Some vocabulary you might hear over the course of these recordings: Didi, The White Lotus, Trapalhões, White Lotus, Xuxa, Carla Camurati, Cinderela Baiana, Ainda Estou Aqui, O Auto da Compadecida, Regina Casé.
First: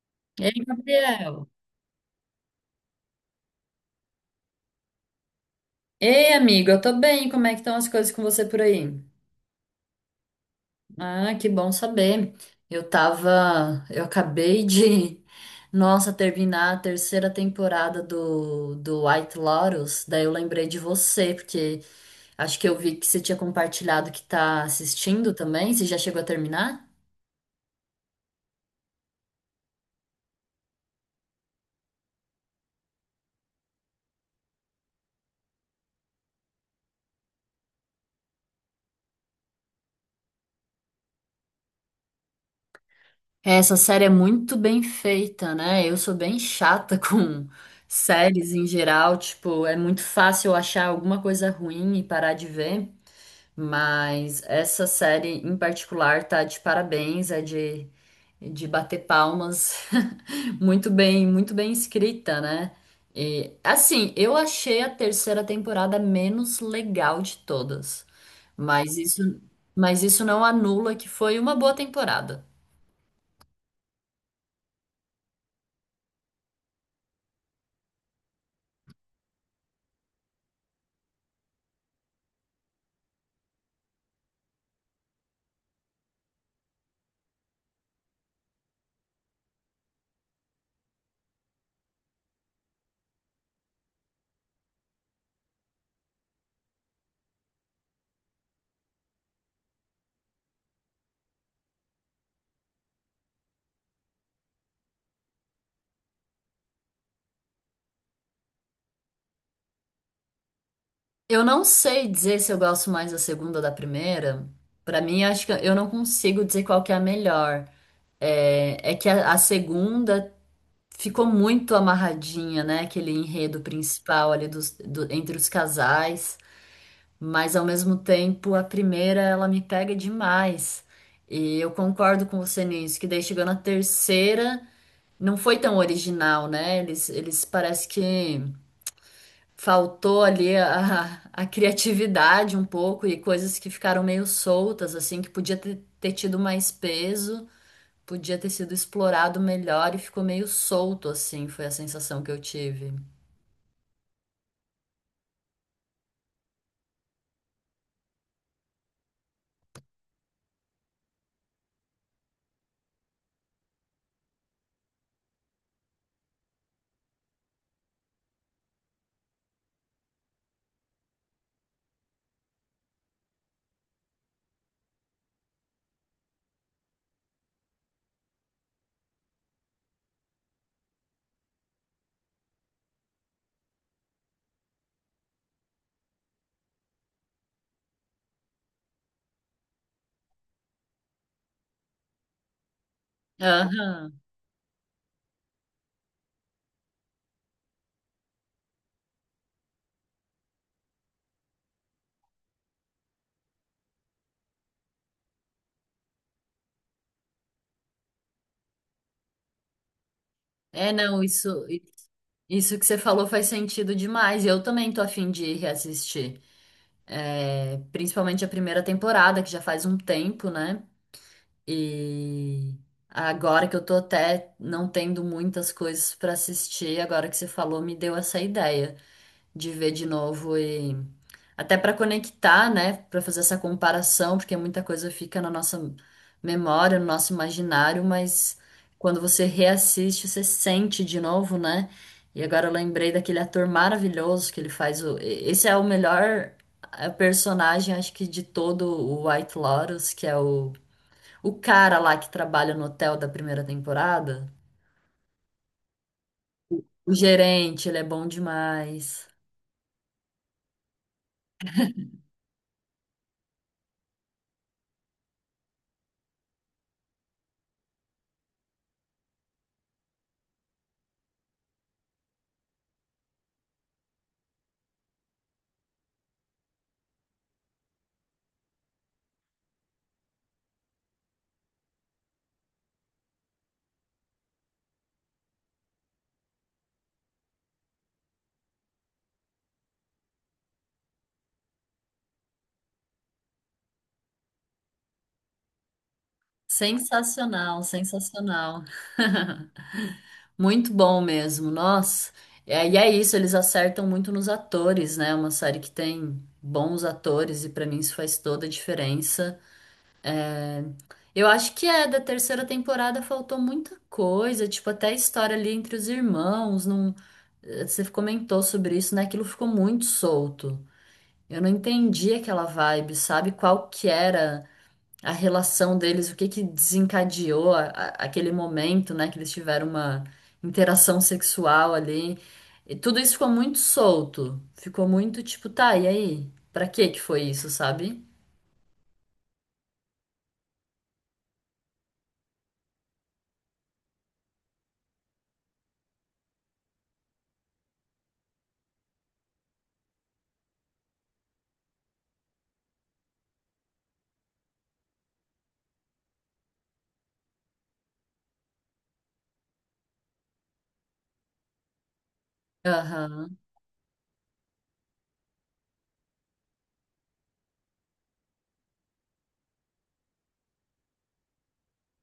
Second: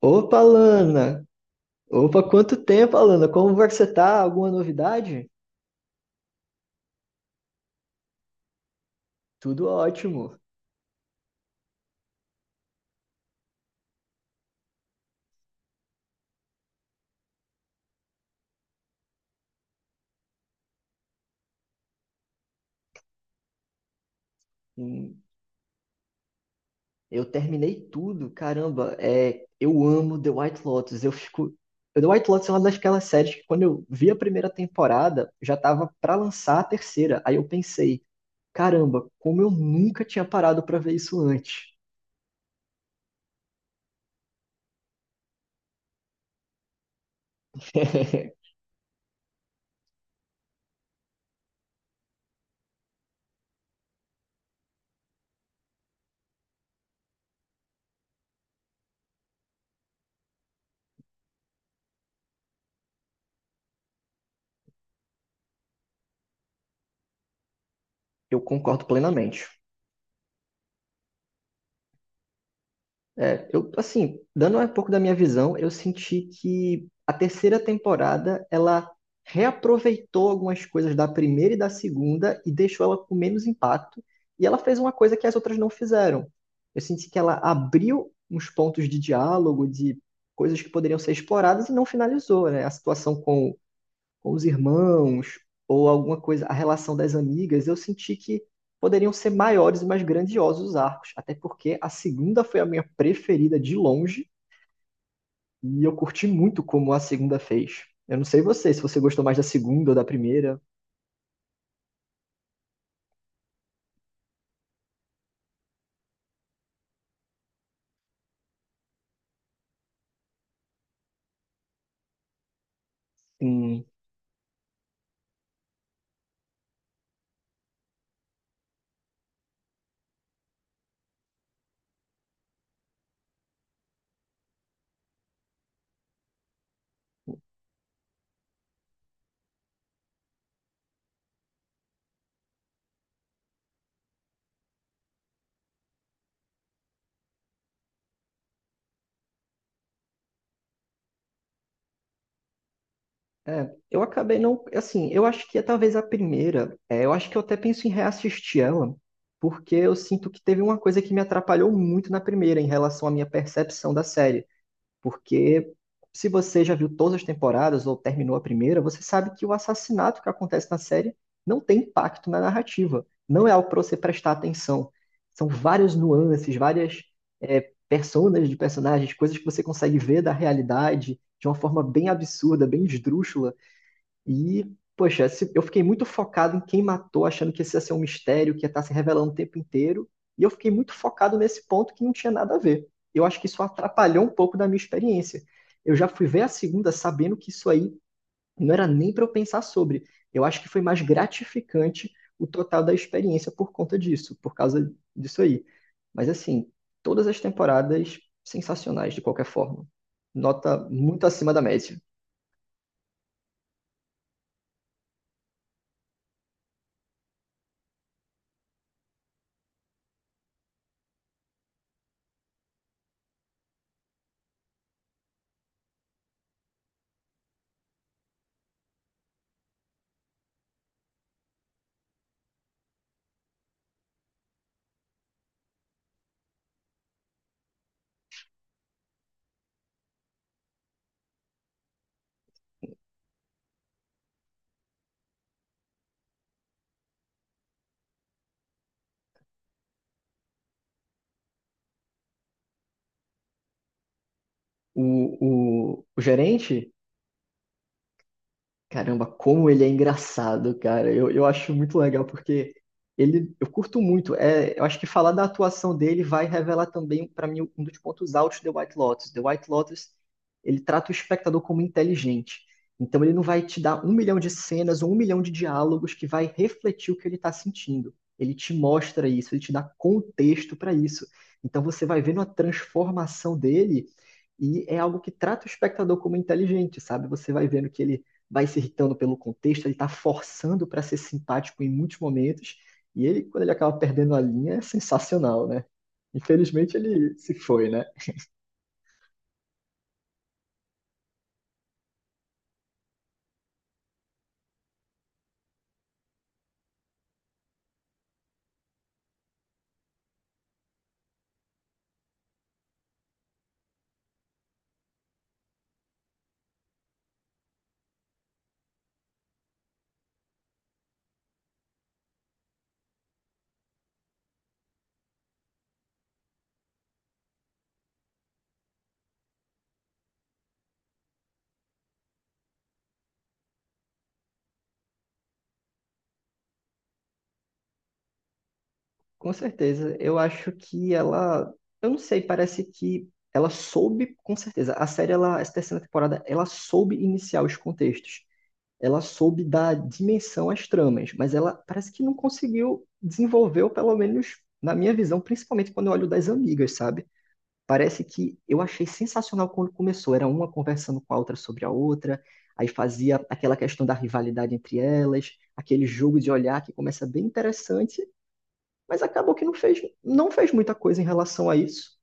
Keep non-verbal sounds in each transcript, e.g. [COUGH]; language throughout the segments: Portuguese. Opa, Ei, Lana! Gabriel. Opa, quanto tempo, Alana? Como você tá? Alguma novidade? Ei, amigo, eu tô bem. Como é que estão as coisas com você por aí? Tudo ótimo. Ah, que bom saber. Eu acabei de, [LAUGHS] nossa, terminar a terceira temporada do White Lotus. Daí eu lembrei de você, porque acho que eu vi que você tinha compartilhado que tá Hum. assistindo também. Você já chegou a terminar? Eu terminei tudo, caramba. É, eu amo The White Lotus. Eu fico. The White Lotus é uma daquelas séries que quando eu vi a primeira temporada, já tava pra lançar a terceira. Aí eu pensei, caramba, como eu nunca tinha parado pra ver isso antes. Essa série é muito bem feita, né? Eu sou bem chata [LAUGHS] com séries [LAUGHS] em geral, tipo, é muito fácil eu achar alguma coisa ruim e parar de ver, mas essa série em particular tá de parabéns, de bater palmas. [LAUGHS] Muito bem escrita, né? E assim, eu achei a terceira temporada menos legal de todas, Eu concordo mas isso, plenamente. mas isso não anula que foi uma boa temporada. É, eu, assim, dando um pouco da minha visão, eu senti que a terceira temporada, ela reaproveitou algumas coisas da primeira e da segunda e deixou ela com menos impacto, e ela fez uma coisa que as outras não fizeram. Eu senti que ela abriu uns pontos de diálogo, de coisas que poderiam ser exploradas e não finalizou, né? A situação com os irmãos ou alguma coisa, a relação das amigas, eu senti que poderiam ser maiores e mais grandiosos os arcos, até porque a segunda foi a minha preferida de longe e eu curti muito como a segunda fez. Eu não sei você, se você gostou mais da segunda ou da primeira. Eu não sei dizer se eu gosto mais da segunda ou da primeira. Pra mim, acho que eu não consigo dizer qual que é a melhor. É, é que a segunda ficou muito amarradinha, né? Aquele enredo Sim. principal ali entre os casais. Mas ao mesmo tempo, a primeira ela me pega demais. E eu concordo com você nisso, que daí chegando a terceira, não foi tão original, né? Eles parece que faltou ali [LAUGHS] a criatividade um pouco e coisas que ficaram meio soltas, assim, que podia ter tido mais peso, podia ter sido explorado melhor e ficou meio solto, assim, foi a sensação que eu tive. É, eu acabei não, assim, eu acho que é talvez a primeira, é, eu acho que eu até penso em reassistir ela, porque eu sinto que teve uma coisa que me atrapalhou muito na primeira em relação à minha percepção da série. Porque se você já viu todas as temporadas ou terminou a primeira, você sabe que o assassinato que acontece na série não tem impacto na narrativa. Não é algo para você prestar atenção. São várias nuances, várias é, personas de personagens, coisas que você consegue ver da realidade de uma forma bem absurda, bem esdrúxula, e, poxa, eu fiquei muito focado em quem matou, achando que esse ia ser um mistério, que ia estar se revelando o tempo inteiro. E eu fiquei muito focado nesse ponto que não tinha nada a ver. Eu acho que isso Aham. atrapalhou um pouco da minha experiência. Eu já fui ver a segunda sabendo que isso aí não era nem para eu pensar sobre. Eu acho que foi mais gratificante o total da experiência por conta disso, por causa disso aí. Mas assim, todas as temporadas sensacionais de qualquer forma. Nota É, não, muito acima da isso, média. isso que você falou faz sentido demais. Eu também tô a fim de reassistir. É, principalmente a primeira temporada, que já faz um tempo, né? E agora que eu tô até não tendo muitas coisas pra assistir, agora que você falou, me deu essa ideia de ver de novo e até pra conectar, né, pra fazer essa comparação, porque muita coisa fica na nossa memória, no nosso imaginário, mas quando você reassiste, você sente de novo, né? E agora eu lembrei daquele ator maravilhoso que ele faz o... Esse é o melhor personagem, acho que de todo o White Lotus, que é o cara lá que trabalha no hotel da primeira temporada, O gerente. o gerente, ele é bom Caramba, demais. como ele é engraçado, cara. Eu acho muito legal porque ele, eu curto muito. É, eu acho que falar da atuação dele vai revelar também pra mim um dos pontos altos de The White Lotus. The White Lotus, ele trata o espectador como inteligente. Então ele não vai te dar um milhão de cenas ou um milhão de diálogos que vai refletir o que ele está sentindo. Ele te mostra isso, ele te dá contexto para isso. Então você vai vendo a transformação dele. E é algo que trata o espectador como inteligente, sabe? Você vai vendo que ele vai se irritando pelo contexto, ele está forçando para ser simpático em muitos momentos, e ele, quando ele acaba perdendo a linha, é sensacional, né? Infelizmente ele se Sensacional, foi, né? sensacional. [LAUGHS] Muito bom mesmo, nossa. É, e é isso, eles acertam muito nos atores, né? É uma série que tem bons atores e pra mim isso faz toda a diferença. Eu acho que é, da terceira temporada faltou muita coisa, tipo, até a história ali entre os irmãos, não... Você comentou sobre isso, né? Aquilo ficou muito solto. Eu não entendi aquela vibe, sabe? Qual que era a relação deles, o que que desencadeou aquele momento, né? Que eles tiveram uma interação sexual ali. E tudo isso ficou muito solto. Ficou muito tipo, tá, e aí? Pra que que foi isso, sabe? Com certeza, eu acho que ela, eu não sei, parece que ela soube, com certeza, a série, ela, essa terceira temporada, ela soube iniciar os contextos, ela soube dar dimensão às tramas, mas ela parece que não conseguiu desenvolver, ou pelo menos na minha visão, principalmente quando eu olho das amigas, sabe? Parece que eu achei sensacional quando começou. Era uma conversando com a outra sobre a outra, aí fazia Aham, aquela questão da rivalidade entre elas, aquele jogo de olhar que começa bem interessante, mas acabou que não fez muita coisa em relação a isso.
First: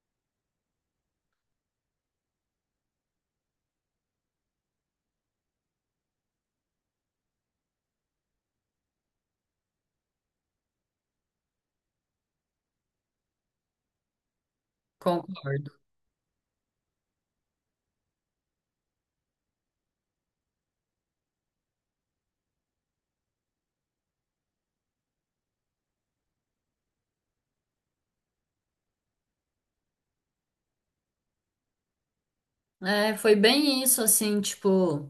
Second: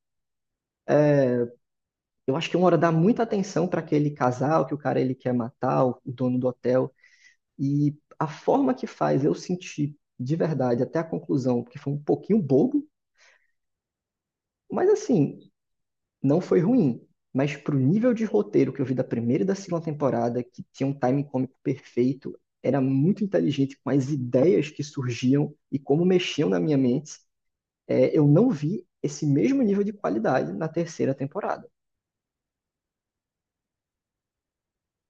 Eu acho que uma hora dá muita atenção para aquele casal que o cara ele quer matar, o dono do hotel, e a forma que faz eu sentir de verdade até a conclusão, porque foi um pouquinho bobo, mas assim, concordo. não foi ruim, mas pro nível de roteiro que eu vi da primeira e da segunda temporada, que tinha um timing cômico perfeito, era muito inteligente com as ideias que surgiam e como mexiam na minha mente, é, eu não vi esse mesmo nível de qualidade na terceira temporada. É, foi bem isso, assim, tipo.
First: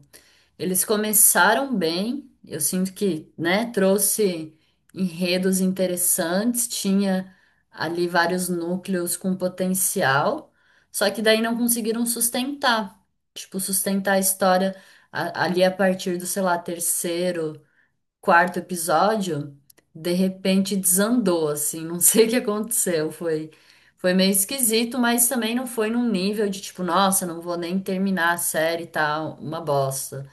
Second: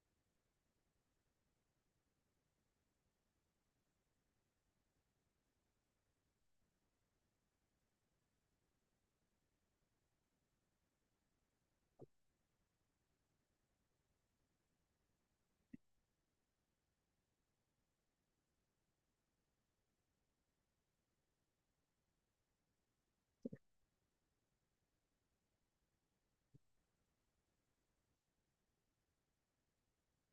Eles começaram bem, eu sinto que, né, trouxe enredos interessantes, tinha ali vários núcleos com potencial, só que daí não conseguiram sustentar, tipo, sustentar a história ali a partir do, sei lá, terceiro, quarto episódio, de repente desandou, assim, não [LAUGHS] sei o que aconteceu, foi meio esquisito, mas também não foi num nível de tipo, nossa, não vou nem terminar a série e tal, uma bosta.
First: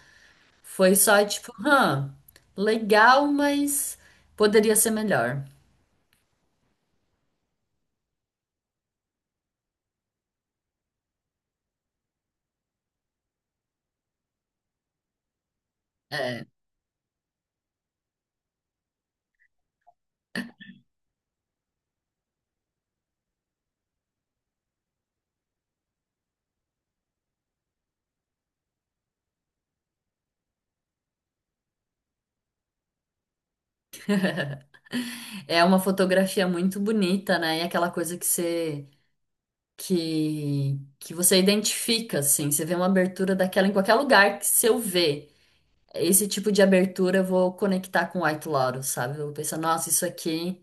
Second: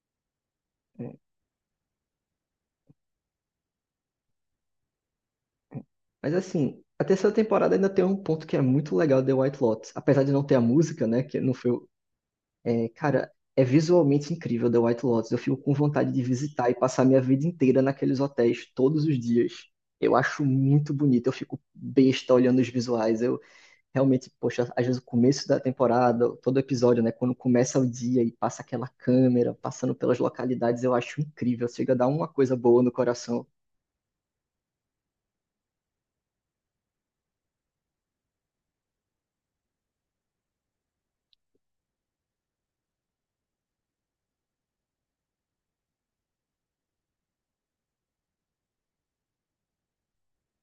Foi Né? só tipo, legal, mas poderia ser melhor. Mas assim, a terceira temporada ainda tem um ponto que é muito legal de The White Lotus, apesar de não ter a música, né, que não foi. É, cara, é visualmente incrível The White Lotus. Eu fico com vontade de É, visitar e passar minha vida inteira naqueles hotéis todos os dias. Eu acho muito bonito, eu fico besta olhando os visuais. Eu realmente, poxa, às vezes o começo da temporada, todo episódio, né? Quando começa o dia e passa aquela câmera, passando pelas localidades, eu acho incrível. Chega a dar uma coisa boa no coração. é uma fotografia muito bonita, né? E aquela coisa que você identifica, assim, você vê uma abertura daquela em qualquer lugar que se eu ver esse tipo de abertura, eu vou conectar com White Lotus, sabe? Eu vou pensar, nossa, isso aqui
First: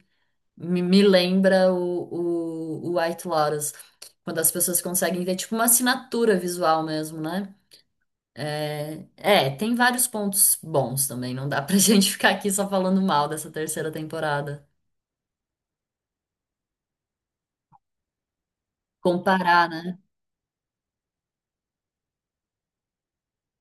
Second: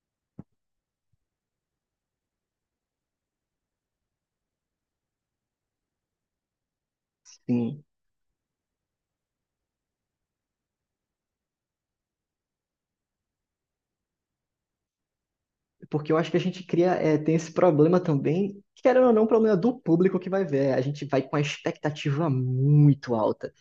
me lembra o White Lotus. Quando as pessoas conseguem ver, tipo, uma assinatura visual mesmo, né? Sim, É, é, tem vários pontos bons também. Não dá pra [LAUGHS] gente ficar aqui só falando mal dessa terceira temporada. porque eu acho que a gente cria, é, tem esse problema também, que era ou não, é um problema Comparar, do né? público que vai ver. A gente vai com a expectativa muito alta.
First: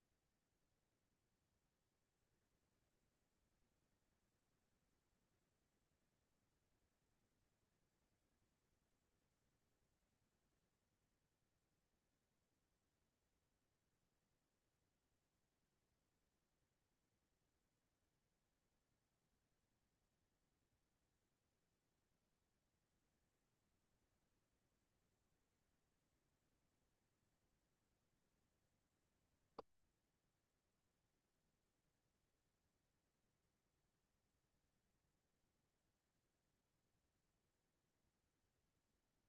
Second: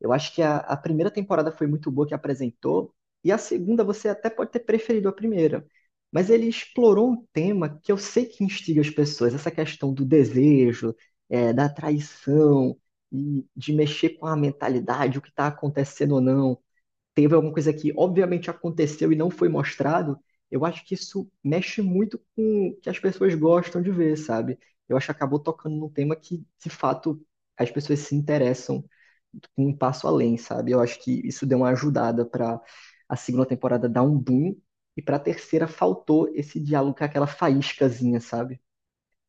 Eu acho que a primeira temporada foi muito boa que apresentou, e a segunda você até pode ter preferido a primeira. Mas ele explorou um tema que eu sei que instiga as pessoas, essa questão do desejo, é, da traição, e de mexer com a mentalidade, o que está acontecendo ou não teve alguma coisa que obviamente aconteceu e não foi mostrado, eu acho que isso mexe muito com o que as pessoas gostam de ver, sabe? Eu acho que acabou tocando num tema que, de fato, as pessoas se interessam com um passo além, sabe? Eu acho que isso deu uma ajudada para a segunda temporada dar um boom e para a terceira faltou esse diálogo com aquela faíscazinha, sabe?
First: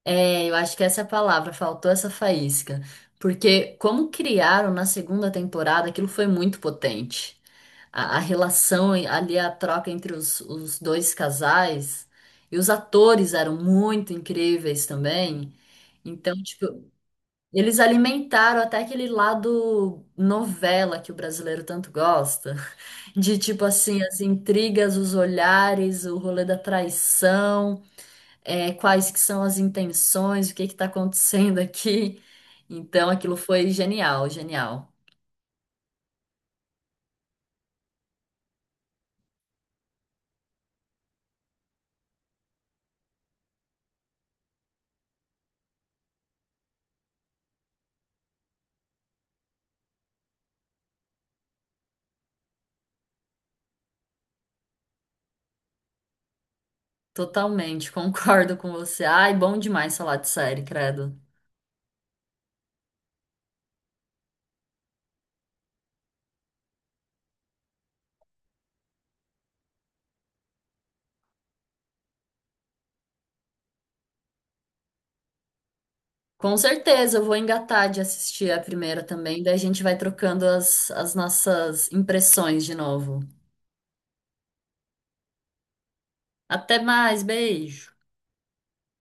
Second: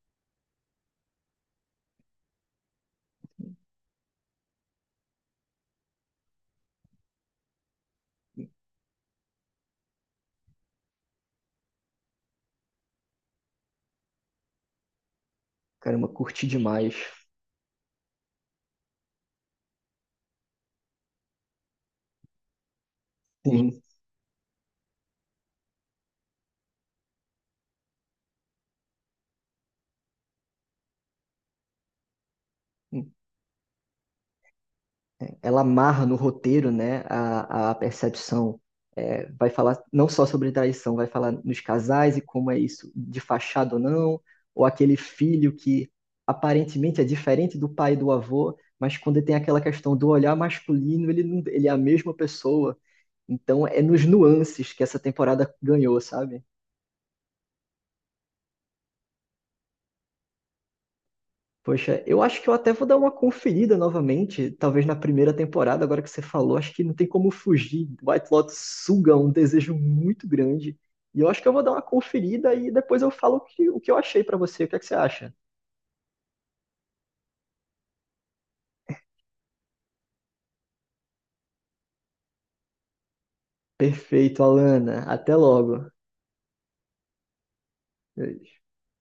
É, eu acho que essa é a palavra. Faltou essa faísca. Porque como criaram na segunda temporada, aquilo foi muito potente. A relação e ali, a troca entre os dois casais. E os atores eram muito incríveis também. Caramba, Então, curti tipo, demais. eles alimentaram até aquele lado novela que o brasileiro tanto gosta. De tipo Sim. assim, as intrigas, os olhares, o rolê da traição, é, quais que são as intenções, o que que tá acontecendo aqui. Então, aquilo foi genial, genial. Ela amarra no roteiro, né, a percepção. É, vai falar não só sobre traição, vai falar nos casais e como é isso, de fachada ou não, ou aquele filho que aparentemente é diferente do pai e do avô, mas quando tem aquela questão do olhar masculino, ele, não- ele é a mesma pessoa. Então é nos nuances que essa temporada ganhou, sabe? Totalmente, [LAUGHS] concordo com você. Ai, bom demais falar de série, credo. Poxa, eu acho que eu até vou dar uma conferida novamente, talvez na primeira temporada, agora que você falou, acho que não tem como fugir. White Lotus suga um desejo muito grande. E eu acho que eu vou dar uma conferida e depois eu falo o que eu achei pra você. O que é que você acha? Com certeza, eu vou engatar de assistir a primeira também, daí a gente vai trocando as nossas impressões de novo. Perfeito, Alana. Até logo. Até mais, beijo!